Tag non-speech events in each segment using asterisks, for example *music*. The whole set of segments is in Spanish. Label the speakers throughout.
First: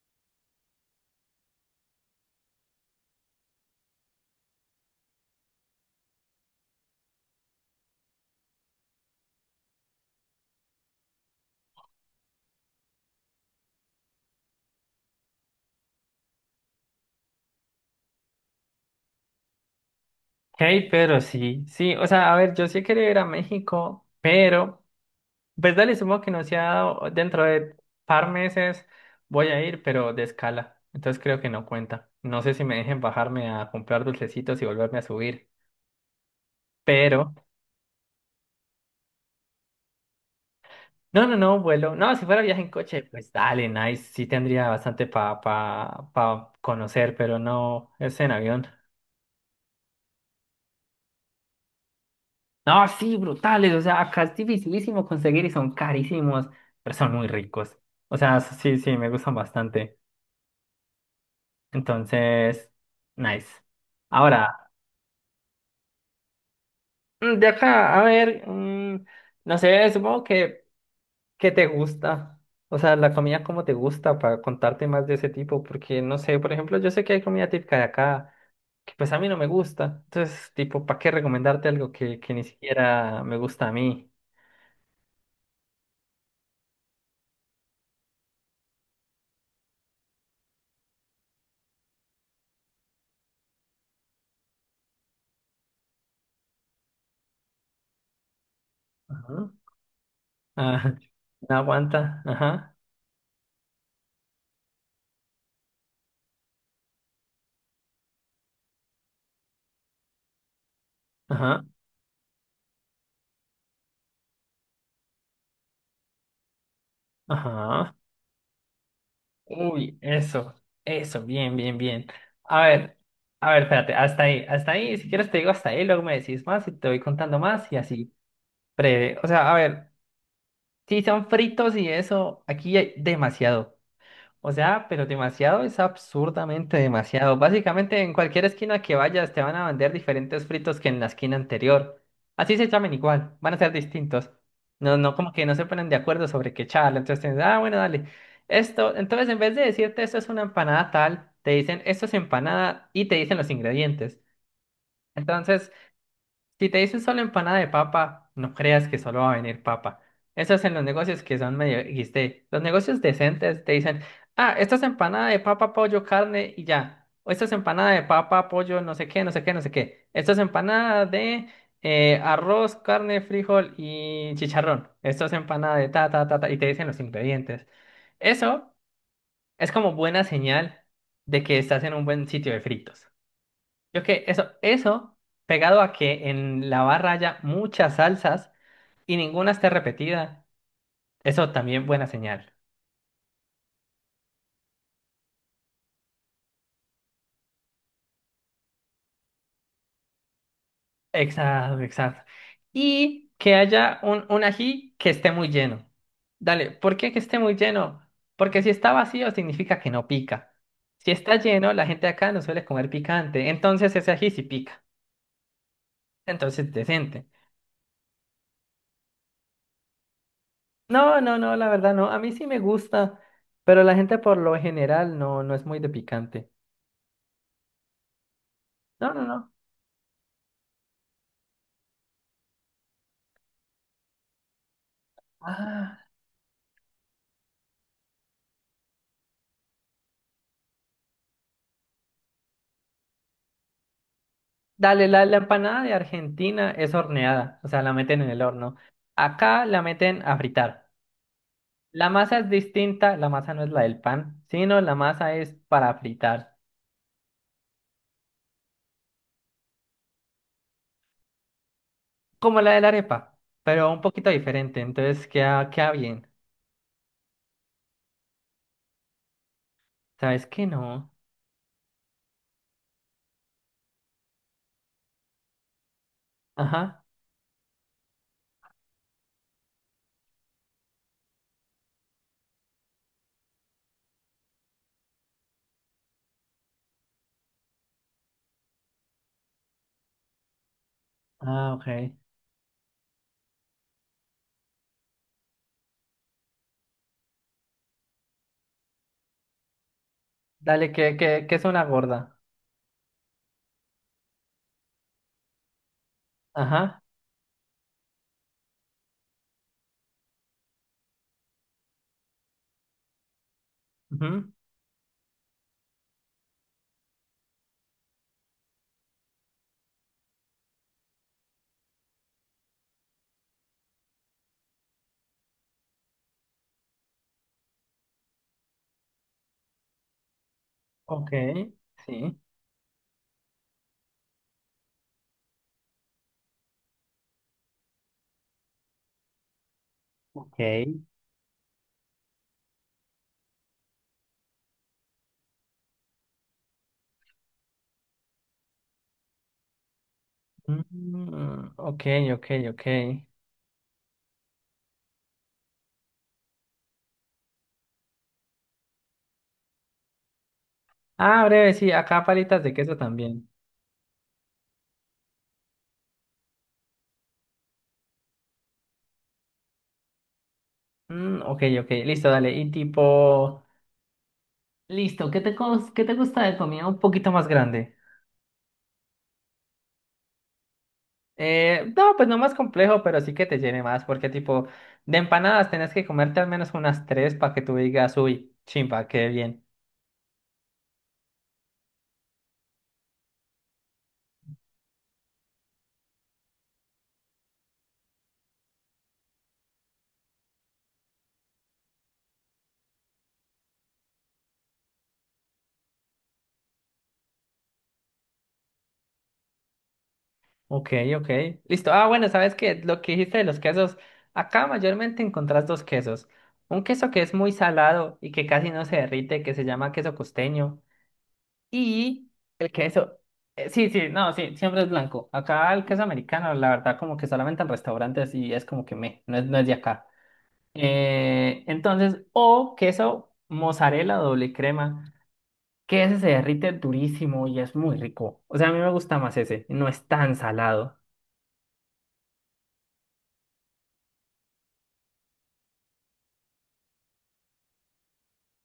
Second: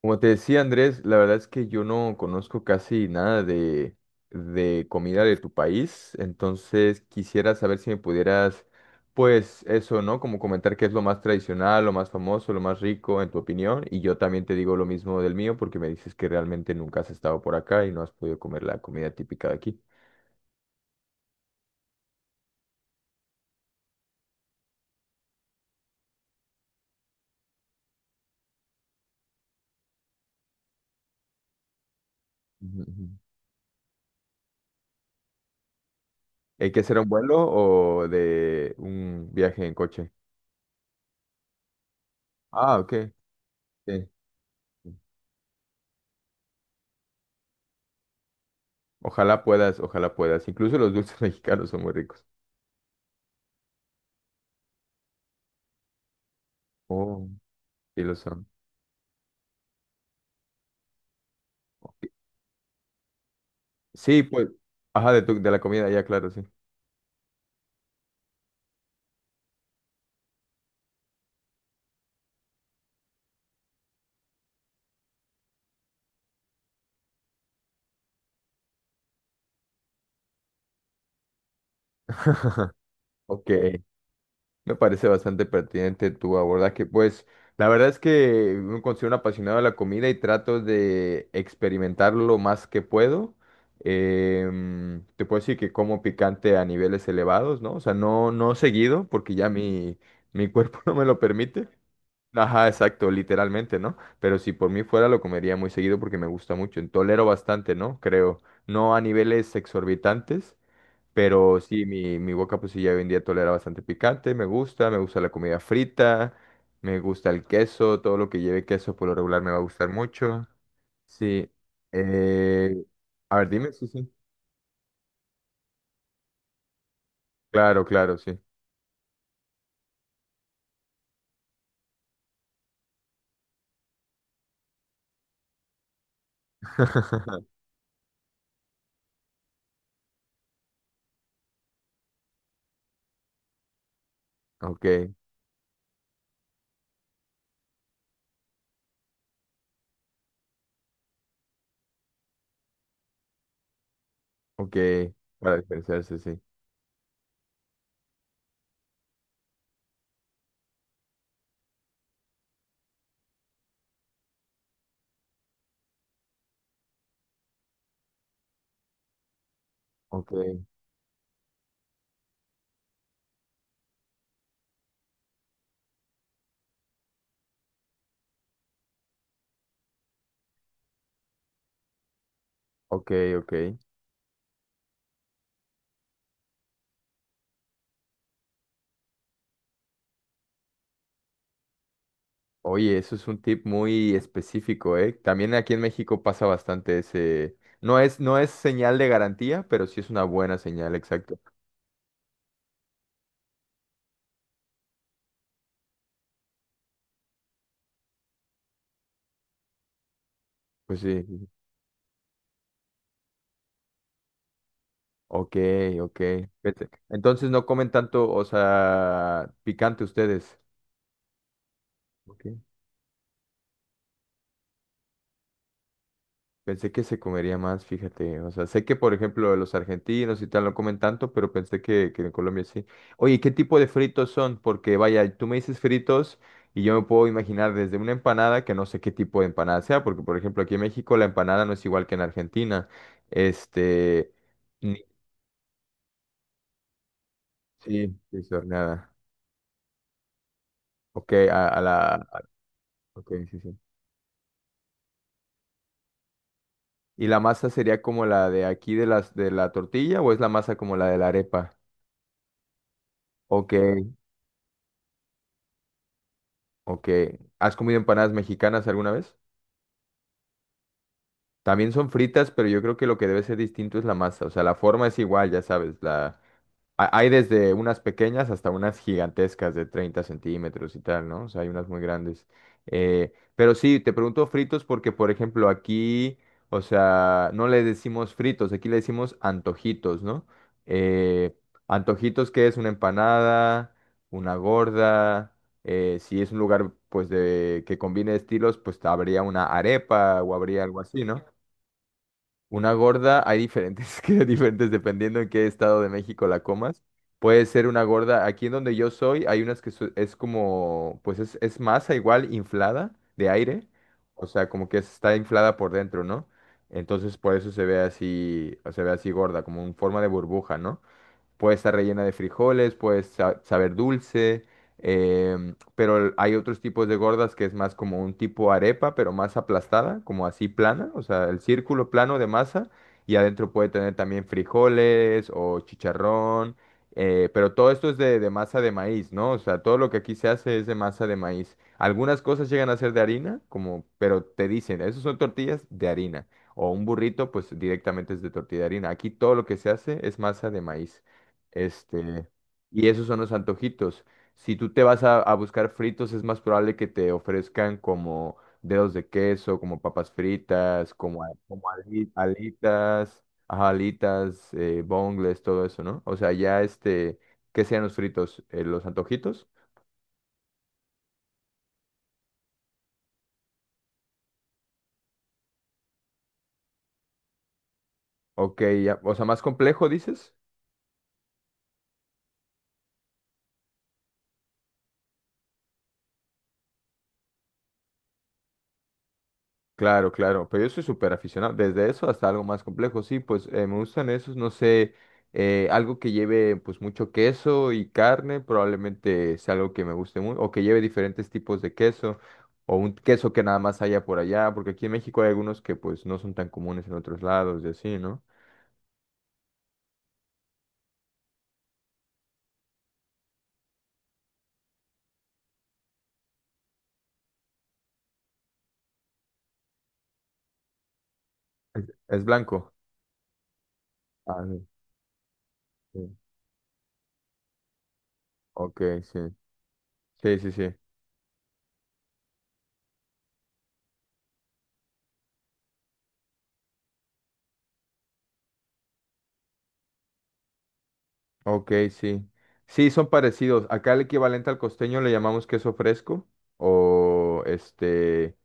Speaker 1: Como te decía Andrés, la verdad es que yo no conozco casi nada de comida de tu país, entonces quisiera saber si me pudieras, pues eso, ¿no? Como comentar qué es lo más tradicional, lo más famoso, lo más rico en tu opinión, y yo también te digo lo mismo del mío porque me dices que realmente nunca has estado por acá y no has podido comer la comida típica de aquí.
Speaker 2: Hey, pero sí, sí, o sea, a ver, yo sí quería ir a México, pero, pues dale, supongo que no se ha dado, dentro de par meses voy a ir, pero de escala, entonces creo que no cuenta. No sé si me
Speaker 1: Ujú,
Speaker 2: dejen
Speaker 1: ujú.
Speaker 2: bajarme a comprar dulcecitos y volverme a subir,
Speaker 1: ¿Hay que hacer un
Speaker 2: pero,
Speaker 1: vuelo o de un viaje en coche?
Speaker 2: no, no, no, vuelo, no, si fuera viaje en
Speaker 1: Ah,
Speaker 2: coche,
Speaker 1: ok.
Speaker 2: pues dale, nice,
Speaker 1: Sí.
Speaker 2: sí tendría bastante para pa conocer, pero no, es en avión.
Speaker 1: Ojalá puedas, ojalá puedas. Incluso los dulces *laughs* mexicanos son muy ricos.
Speaker 2: No, sí, brutales. O sea, acá es dificilísimo conseguir y son carísimos, pero son
Speaker 1: Oh,
Speaker 2: muy ricos.
Speaker 1: sí lo
Speaker 2: O sea,
Speaker 1: son.
Speaker 2: sí, sí, me gustan bastante.
Speaker 1: Ok.
Speaker 2: Entonces, nice.
Speaker 1: Sí, pues,
Speaker 2: Ahora,
Speaker 1: ajá, de, de la comida, ya, claro, sí.
Speaker 2: de acá, a ver, no sé, supongo que te gusta. O sea, la comida como te gusta para contarte más de ese tipo, porque no sé, por ejemplo, yo sé que hay comida típica de acá que pues a mí no me gusta. Entonces, tipo, ¿para qué recomendarte algo que ni siquiera me
Speaker 1: Ok,
Speaker 2: gusta a mí?
Speaker 1: me parece bastante pertinente tu abordaje. Pues, la verdad es que me considero un apasionado de la comida y trato de experimentar lo más que puedo. Te puedo decir que como picante a niveles elevados, ¿no? O sea, no seguido, porque ya
Speaker 2: Ajá.
Speaker 1: mi cuerpo *laughs* no
Speaker 2: Ah,
Speaker 1: me lo
Speaker 2: *laughs*
Speaker 1: permite.
Speaker 2: aguanta.
Speaker 1: Ajá,
Speaker 2: Ajá,
Speaker 1: exacto, literalmente, ¿no? Pero si por mí fuera lo comería muy seguido porque me gusta mucho. Tolero bastante, ¿no? Creo. No a niveles exorbitantes, pero
Speaker 2: ajá,
Speaker 1: sí, mi boca pues sí ya hoy en día tolera bastante picante, me gusta la comida frita, me gusta el
Speaker 2: ajá.
Speaker 1: queso, todo lo que lleve queso por lo regular me va a gustar
Speaker 2: Uy,
Speaker 1: mucho.
Speaker 2: eso,
Speaker 1: Sí.
Speaker 2: bien, bien, bien. A
Speaker 1: Eh,
Speaker 2: ver,
Speaker 1: a ver,
Speaker 2: a ver,
Speaker 1: dime, sí,
Speaker 2: espérate,
Speaker 1: sí.
Speaker 2: hasta ahí, si quieres te digo hasta ahí, luego me decís más y te voy contando más y
Speaker 1: Claro,
Speaker 2: así,
Speaker 1: claro, sí.
Speaker 2: breve. O sea, a ver, si son fritos y eso, aquí hay demasiado. O sea, pero demasiado es absurdamente demasiado.
Speaker 1: *laughs*
Speaker 2: Básicamente en cualquier esquina que vayas te van a vender diferentes fritos que en la esquina anterior. Así se llamen igual, van a ser distintos.
Speaker 1: Ok,
Speaker 2: No, no, como que no se ponen de acuerdo sobre qué charla. Entonces tienes, ah, bueno, dale. Esto, entonces en vez de decirte esto es una empanada tal, te dicen esto es empanada y te dicen los ingredientes.
Speaker 1: ok, para
Speaker 2: Entonces
Speaker 1: diferenciarse, sí.
Speaker 2: si te dicen solo empanada de papa, no creas que solo va a venir papa. Eso es en los negocios que son medio XD. Los negocios decentes te dicen, ah, esta es empanada de papa, pollo, carne y ya. O esta es empanada de papa, pollo, no sé qué, no sé qué, no sé qué.
Speaker 1: Ok,
Speaker 2: Esta es empanada de arroz, carne, frijol y chicharrón. Esto es empanada de ta, ta, ta, ta. Y te dicen los ingredientes. Eso es como buena señal de que estás en un buen sitio de
Speaker 1: ok,
Speaker 2: fritos.
Speaker 1: ok.
Speaker 2: Yo que eso, pegado a que en la barra haya muchas salsas y ninguna esté repetida, eso también buena señal.
Speaker 1: Oye, eso es un tip muy específico, ¿eh? También aquí en México pasa bastante ese... No es, no es señal de garantía, pero sí es una buena señal, exacto.
Speaker 2: Exacto, exacto. Y que haya un ají que esté muy lleno. Dale, ¿por qué que esté muy lleno? Porque si está vacío significa que no pica.
Speaker 1: Pues
Speaker 2: Si
Speaker 1: sí,
Speaker 2: está
Speaker 1: sí.
Speaker 2: lleno, la gente de acá no suele comer picante, entonces ese ají sí pica.
Speaker 1: Ok, ok.
Speaker 2: Entonces,
Speaker 1: Vete.
Speaker 2: decente.
Speaker 1: Entonces no comen tanto, o sea, picante ustedes.
Speaker 2: No, no, no, la verdad no. A mí
Speaker 1: Ok.
Speaker 2: sí me gusta, pero la gente por lo general no, no es muy de picante.
Speaker 1: Pensé que se comería más, fíjate. O sea, sé que,
Speaker 2: No,
Speaker 1: por
Speaker 2: no, no.
Speaker 1: ejemplo, los argentinos y tal no comen tanto, pero pensé que en Colombia sí. Oye, ¿qué tipo de fritos son? Porque, vaya, tú me dices
Speaker 2: Ah,
Speaker 1: fritos y yo me puedo imaginar desde una empanada, que no sé qué tipo de empanada sea, porque, por ejemplo, aquí en México la empanada no es igual que en Argentina. Este, ni-
Speaker 2: dale, la empanada de Argentina es horneada, o sea, la
Speaker 1: sí,
Speaker 2: meten en
Speaker 1: sí,
Speaker 2: el
Speaker 1: es
Speaker 2: horno.
Speaker 1: horneada.
Speaker 2: Acá la meten a fritar.
Speaker 1: Ok, a la...
Speaker 2: La masa es distinta, la
Speaker 1: ok,
Speaker 2: masa
Speaker 1: sí,
Speaker 2: no es
Speaker 1: sí.
Speaker 2: la del pan, sino la masa es para fritar,
Speaker 1: ¿Y la masa sería como la de aquí de las de la tortilla o es la masa como la de la arepa?
Speaker 2: como la de la arepa,
Speaker 1: Ok,
Speaker 2: pero un poquito diferente, entonces queda, queda bien.
Speaker 1: ok. ¿Has comido empanadas mexicanas alguna vez?
Speaker 2: ¿Sabes qué no?
Speaker 1: También son fritas, pero yo creo que lo que debe ser distinto es la masa. O sea, la forma es igual, ya sabes,
Speaker 2: Ajá.
Speaker 1: hay desde unas pequeñas hasta unas gigantescas de 30 centímetros y tal, ¿no? O sea, hay unas muy grandes. Pero sí, te pregunto fritos porque, por ejemplo, aquí, o sea, no le decimos fritos, aquí le decimos antojitos, ¿no? Eh,
Speaker 2: Ah, ok.
Speaker 1: Antojitos que es una empanada, una gorda, si es un lugar, pues, de que combine estilos, pues habría una arepa o habría
Speaker 2: Dale,
Speaker 1: algo
Speaker 2: que,
Speaker 1: así, ¿no?
Speaker 2: que, que es una gorda.
Speaker 1: Una gorda, hay diferentes, *laughs* que diferentes dependiendo en qué estado de México la comas.
Speaker 2: Ajá.
Speaker 1: Puede ser una gorda, aquí en donde yo soy, hay unas que es como, pues es masa igual inflada de aire, o
Speaker 2: Ujú.
Speaker 1: sea, como que está inflada por dentro, ¿no? Entonces por eso se ve así gorda, como en forma de burbuja, ¿no? Puede estar rellena de frijoles, puede saber dulce, em, pero hay otros tipos de gordas que es más como un tipo arepa, pero más aplastada, como así plana, o
Speaker 2: Ok.
Speaker 1: sea, el círculo plano
Speaker 2: Sí.
Speaker 1: de masa, y adentro puede tener también frijoles o chicharrón, pero todo esto es de masa de maíz, ¿no? O sea, todo lo que aquí se
Speaker 2: Ok.
Speaker 1: hace es de masa de maíz. Algunas cosas llegan a ser de harina, como, pero te dicen, esos son tortillas de harina. O un burrito, pues directamente es de tortilla de harina. Aquí todo lo que se hace es masa de maíz.
Speaker 2: Mm, ok, ok,
Speaker 1: Este,
Speaker 2: ok.
Speaker 1: y esos son los antojitos. Si tú te vas a buscar fritos, es más probable que te ofrezcan como dedos de queso, como papas fritas, como,
Speaker 2: Ah, breve, sí, acá palitas de queso
Speaker 1: alitas,
Speaker 2: también.
Speaker 1: ajá, alitas, bongles, todo eso, ¿no? O sea, ya este, ¿qué sean los fritos? ¿Los antojitos?
Speaker 2: Mm, ok, ok, listo, dale. Y tipo, listo, ¿qué te, cos- qué te gusta de comida un poquito más grande?
Speaker 1: Ok, ya, o sea, más complejo, dices.
Speaker 2: No, pues no más complejo, pero sí que te llene más, porque tipo, de empanadas tenés que comerte al menos unas tres para que tú digas, uy, chimpa, qué bien.
Speaker 1: Claro, claro, pero yo soy súper aficionado, desde eso hasta algo más complejo, sí, pues me gustan esos, no sé, algo que lleve pues mucho queso y carne, probablemente sea algo que me guste mucho, o que lleve diferentes tipos de queso, o un queso que nada más haya por allá, porque aquí en México hay algunos que pues no son tan comunes en otros lados y así, ¿no?
Speaker 2: Ok, ok, listo. Ah, bueno, ¿sabes qué? Lo que dijiste de los quesos, acá mayormente encontrás dos quesos. Un queso que es muy salado y que casi no se derrite, que se llama queso costeño. Y
Speaker 1: Es
Speaker 2: el
Speaker 1: blanco.
Speaker 2: queso, sí, sí, no, sí,
Speaker 1: Ah,
Speaker 2: siempre
Speaker 1: sí,
Speaker 2: es blanco. Acá el queso
Speaker 1: sí.
Speaker 2: americano, la verdad, como que solamente en restaurantes y es como que
Speaker 1: Ok,
Speaker 2: me, no es,
Speaker 1: sí,
Speaker 2: no es de acá.
Speaker 1: sí, sí, sí,
Speaker 2: Entonces, o queso mozzarella doble crema, que ese se derrite durísimo y es muy rico. O sea, a mí me gusta más ese, no es tan salado.
Speaker 1: ok, sí. Sí, son parecidos, acá el equivalente al costeño le llamamos queso fresco, o este...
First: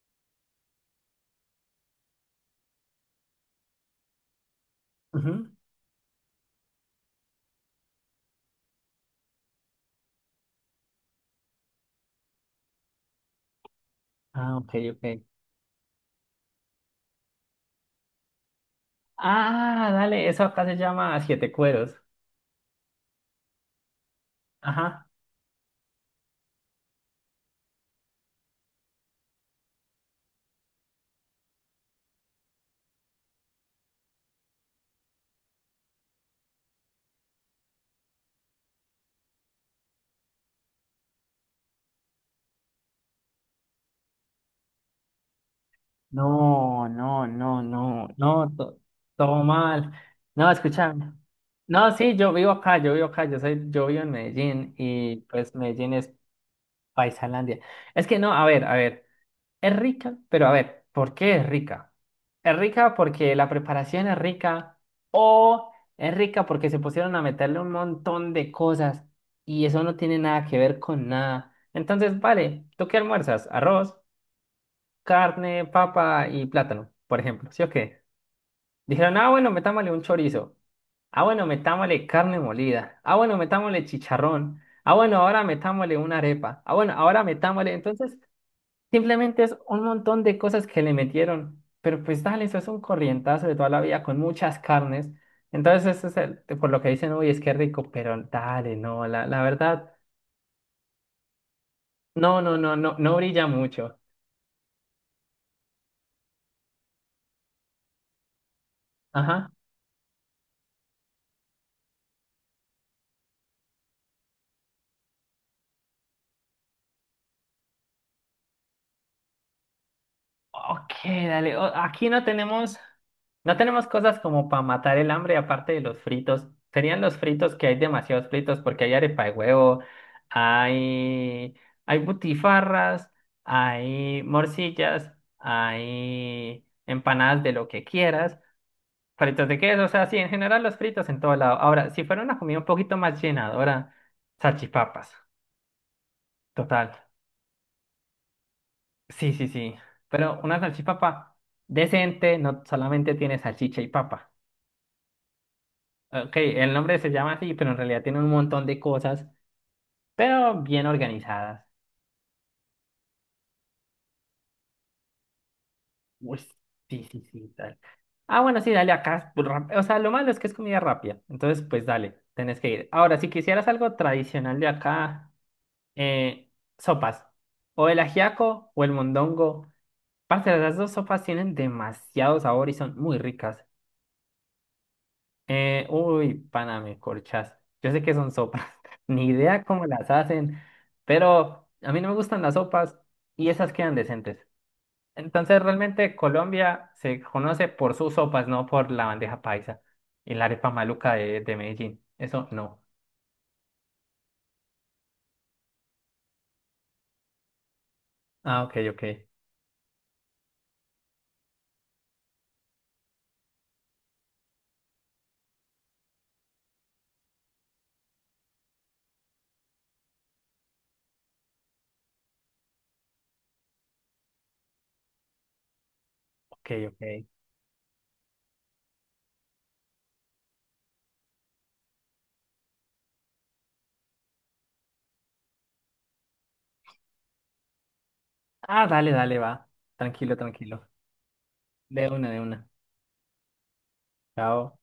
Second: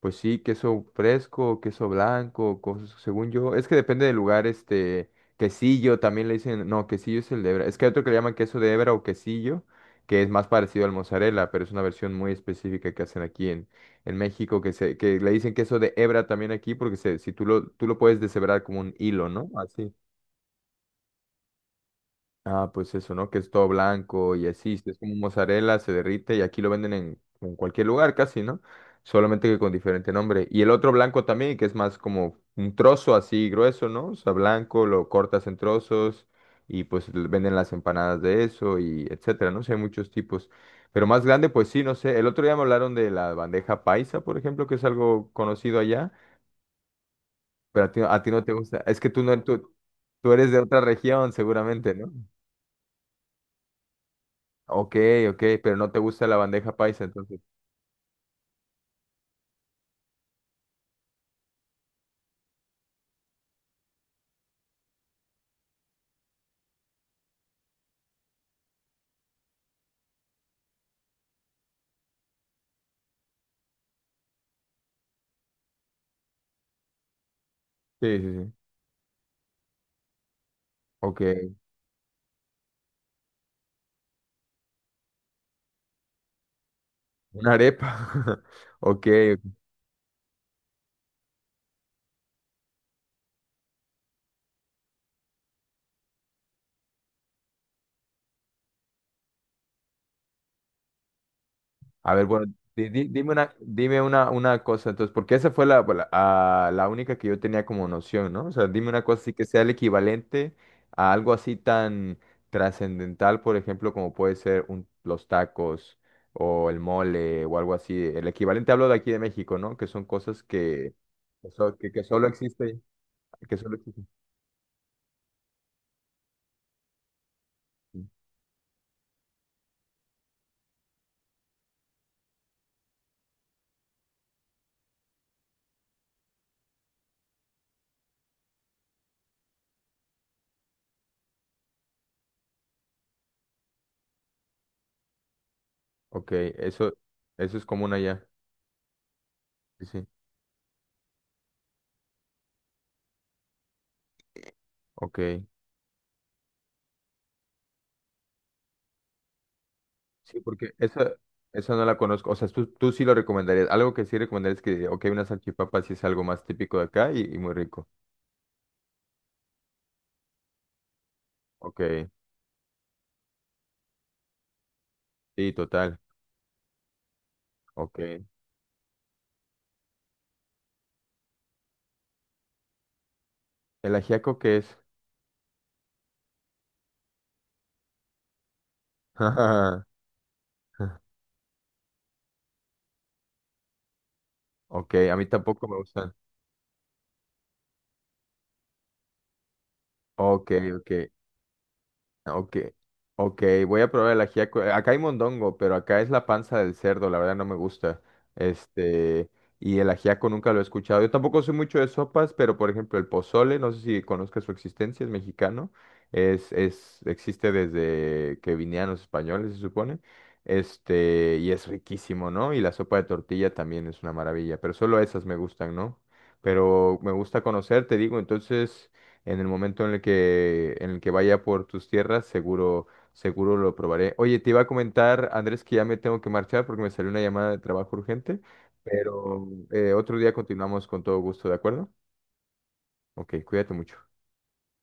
Speaker 1: Pues sí, queso fresco, queso blanco, cosas, según yo. Es que depende del lugar, este,
Speaker 2: Ujú.
Speaker 1: quesillo también le dicen, no, quesillo es el de hebra. Es que hay otro que le llaman queso de hebra o quesillo, que es más parecido al mozzarella, pero es una versión muy específica que hacen aquí en
Speaker 2: Ah,
Speaker 1: México, que
Speaker 2: ok,
Speaker 1: se,
Speaker 2: ok.
Speaker 1: que le dicen queso de hebra también aquí, porque se, si tú lo, tú lo puedes deshebrar como un hilo, ¿no?
Speaker 2: Ah,
Speaker 1: Así.
Speaker 2: dale, eso acá se llama siete cueros.
Speaker 1: Ah, pues eso, ¿no? Que es todo blanco y así, si es
Speaker 2: Ajá.
Speaker 1: como mozzarella, se derrite y aquí lo venden en cualquier lugar casi, ¿no? Solamente que con diferente nombre. Y el otro blanco también, que es más como un trozo así grueso, ¿no? O sea, blanco, lo cortas en trozos y pues venden las empanadas de eso y etcétera, ¿no? Sé, hay muchos tipos. Pero más grande, pues sí, no sé. El otro día me hablaron de la bandeja paisa, por ejemplo, que es algo conocido allá,
Speaker 2: No, no, no,
Speaker 1: pero
Speaker 2: no,
Speaker 1: a ti no
Speaker 2: no,
Speaker 1: te gusta.
Speaker 2: to-
Speaker 1: Es que tú no,
Speaker 2: todo
Speaker 1: tú,
Speaker 2: mal.
Speaker 1: tú eres
Speaker 2: No,
Speaker 1: de otra
Speaker 2: escúchame.
Speaker 1: región,
Speaker 2: No,
Speaker 1: seguramente, ¿no?
Speaker 2: sí, yo vivo acá, yo vivo acá, yo soy, yo vivo en Medellín
Speaker 1: Ok,
Speaker 2: y
Speaker 1: ok,
Speaker 2: pues
Speaker 1: pero no
Speaker 2: Medellín
Speaker 1: te
Speaker 2: es
Speaker 1: gusta la bandeja paisa, entonces.
Speaker 2: paisalandia. Es que no, a ver, es rica, pero a ver, ¿por qué es rica? Es rica porque la preparación es rica o es rica porque se pusieron a meterle un montón de cosas y eso no tiene nada que ver con nada. Entonces, vale, ¿tú qué almuerzas? Arroz carne, papa y plátano, por ejemplo, ¿sí o qué?
Speaker 1: Sí, sí, sí.
Speaker 2: Dijeron, ah, bueno, metámosle un chorizo.
Speaker 1: Ok,
Speaker 2: Ah, bueno, metámosle carne molida. Ah, bueno, metámosle chicharrón. Ah, bueno, ahora metámosle una arepa. Ah, bueno, ahora
Speaker 1: una
Speaker 2: metámosle.
Speaker 1: arepa.
Speaker 2: Entonces,
Speaker 1: *laughs* Ok,
Speaker 2: simplemente es un montón de cosas que le metieron. Pero pues dale, eso es un corrientazo de toda la vida con muchas carnes. Entonces, eso es el- por lo que dicen, uy, es que rico, pero dale, no, la verdad,
Speaker 1: a ver,
Speaker 2: no,
Speaker 1: bueno,
Speaker 2: no, no, no, no
Speaker 1: dime
Speaker 2: brilla
Speaker 1: una,
Speaker 2: mucho.
Speaker 1: una cosa, entonces, porque esa fue la única que yo tenía como noción, ¿no? O sea, dime una cosa así que
Speaker 2: Ajá.
Speaker 1: sea el equivalente a algo así tan trascendental, por ejemplo, como puede ser los tacos o el mole o algo así. El equivalente hablo de aquí de México, ¿no? Que son cosas
Speaker 2: Ok,
Speaker 1: que,
Speaker 2: dale. O-
Speaker 1: que
Speaker 2: Aquí no
Speaker 1: solo
Speaker 2: tenemos,
Speaker 1: existe, que
Speaker 2: no
Speaker 1: solo
Speaker 2: tenemos
Speaker 1: existe.
Speaker 2: cosas como para matar el hambre, aparte de los fritos. Serían los fritos que hay demasiados fritos porque hay arepa de huevo, hay, hay butifarras, hay morcillas, hay empanadas de lo que quieras, fritos de queso, o sea, sí, en general los fritos en todo lado. Ahora, si fuera una comida un poquito más llenadora, salchipapas,
Speaker 1: Ok,
Speaker 2: total.
Speaker 1: eso es común allá.
Speaker 2: Sí, sí, sí.
Speaker 1: Sí, sí.
Speaker 2: Pero una salchipapa decente no solamente tiene salchicha y papa.
Speaker 1: Ok.
Speaker 2: Ok, el nombre se llama así, pero en realidad tiene un montón de cosas,
Speaker 1: Sí,
Speaker 2: pero
Speaker 1: porque
Speaker 2: bien
Speaker 1: esa,
Speaker 2: organizadas.
Speaker 1: esa no la conozco. O sea, tú sí lo recomendarías. Algo que sí recomendarías es que, ok, una salchipapa sí es algo
Speaker 2: Uy,
Speaker 1: más típico de
Speaker 2: sí,
Speaker 1: acá
Speaker 2: sí,
Speaker 1: y
Speaker 2: sí,
Speaker 1: muy
Speaker 2: dale.
Speaker 1: rico.
Speaker 2: Ah, bueno, sí, dale acá. Pues, rap- o sea, lo malo es que es comida rápida. Entonces, pues
Speaker 1: Ok.
Speaker 2: dale, tenés que ir. Ahora, si quisieras algo tradicional de acá,
Speaker 1: Sí, total.
Speaker 2: eh, sopas. O el
Speaker 1: Ok.
Speaker 2: ajiaco o el mondongo. Parce, las dos sopas tienen demasiado sabor y son muy ricas.
Speaker 1: ¿El ajiaco qué es?
Speaker 2: Uy, pana, me corchas. Yo sé que son sopas. *laughs* Ni idea
Speaker 1: *laughs*
Speaker 2: cómo las hacen, pero a mí no me gustan las sopas y esas quedan decentes.
Speaker 1: Ok, a mí
Speaker 2: Entonces,
Speaker 1: tampoco me gustan.
Speaker 2: realmente Colombia se conoce por sus sopas, no por la bandeja paisa y la
Speaker 1: Ok,
Speaker 2: arepa
Speaker 1: ok.
Speaker 2: maluca de Medellín.
Speaker 1: Ah,
Speaker 2: Eso
Speaker 1: ok,
Speaker 2: no.
Speaker 1: ok, voy a probar el ajiaco. Acá hay mondongo, pero acá es la panza del cerdo, la verdad no me gusta.
Speaker 2: Ah, ok, ok.
Speaker 1: Este, y el ajiaco nunca lo he escuchado. Yo tampoco soy mucho de sopas, pero por ejemplo el pozole, no sé si conozcas su existencia, es mexicano. Existe desde que vinieron los españoles, se supone. Este, y es riquísimo, ¿no? Y la sopa de tortilla también es una maravilla, pero solo esas me gustan, ¿no?
Speaker 2: Ok,
Speaker 1: Pero me
Speaker 2: ok.
Speaker 1: gusta conocer, te digo, entonces... En el momento en el que vaya por tus tierras, seguro, seguro lo probaré. Oye, te iba a comentar, Andrés, que ya me tengo que marchar porque me salió una llamada de trabajo urgente,
Speaker 2: Ah, dale, dale,
Speaker 1: pero
Speaker 2: va.
Speaker 1: otro día
Speaker 2: Tranquilo,
Speaker 1: continuamos
Speaker 2: tranquilo.
Speaker 1: con todo gusto, ¿de acuerdo?
Speaker 2: De una, de una.
Speaker 1: Ok, cuídate mucho.
Speaker 2: Chao.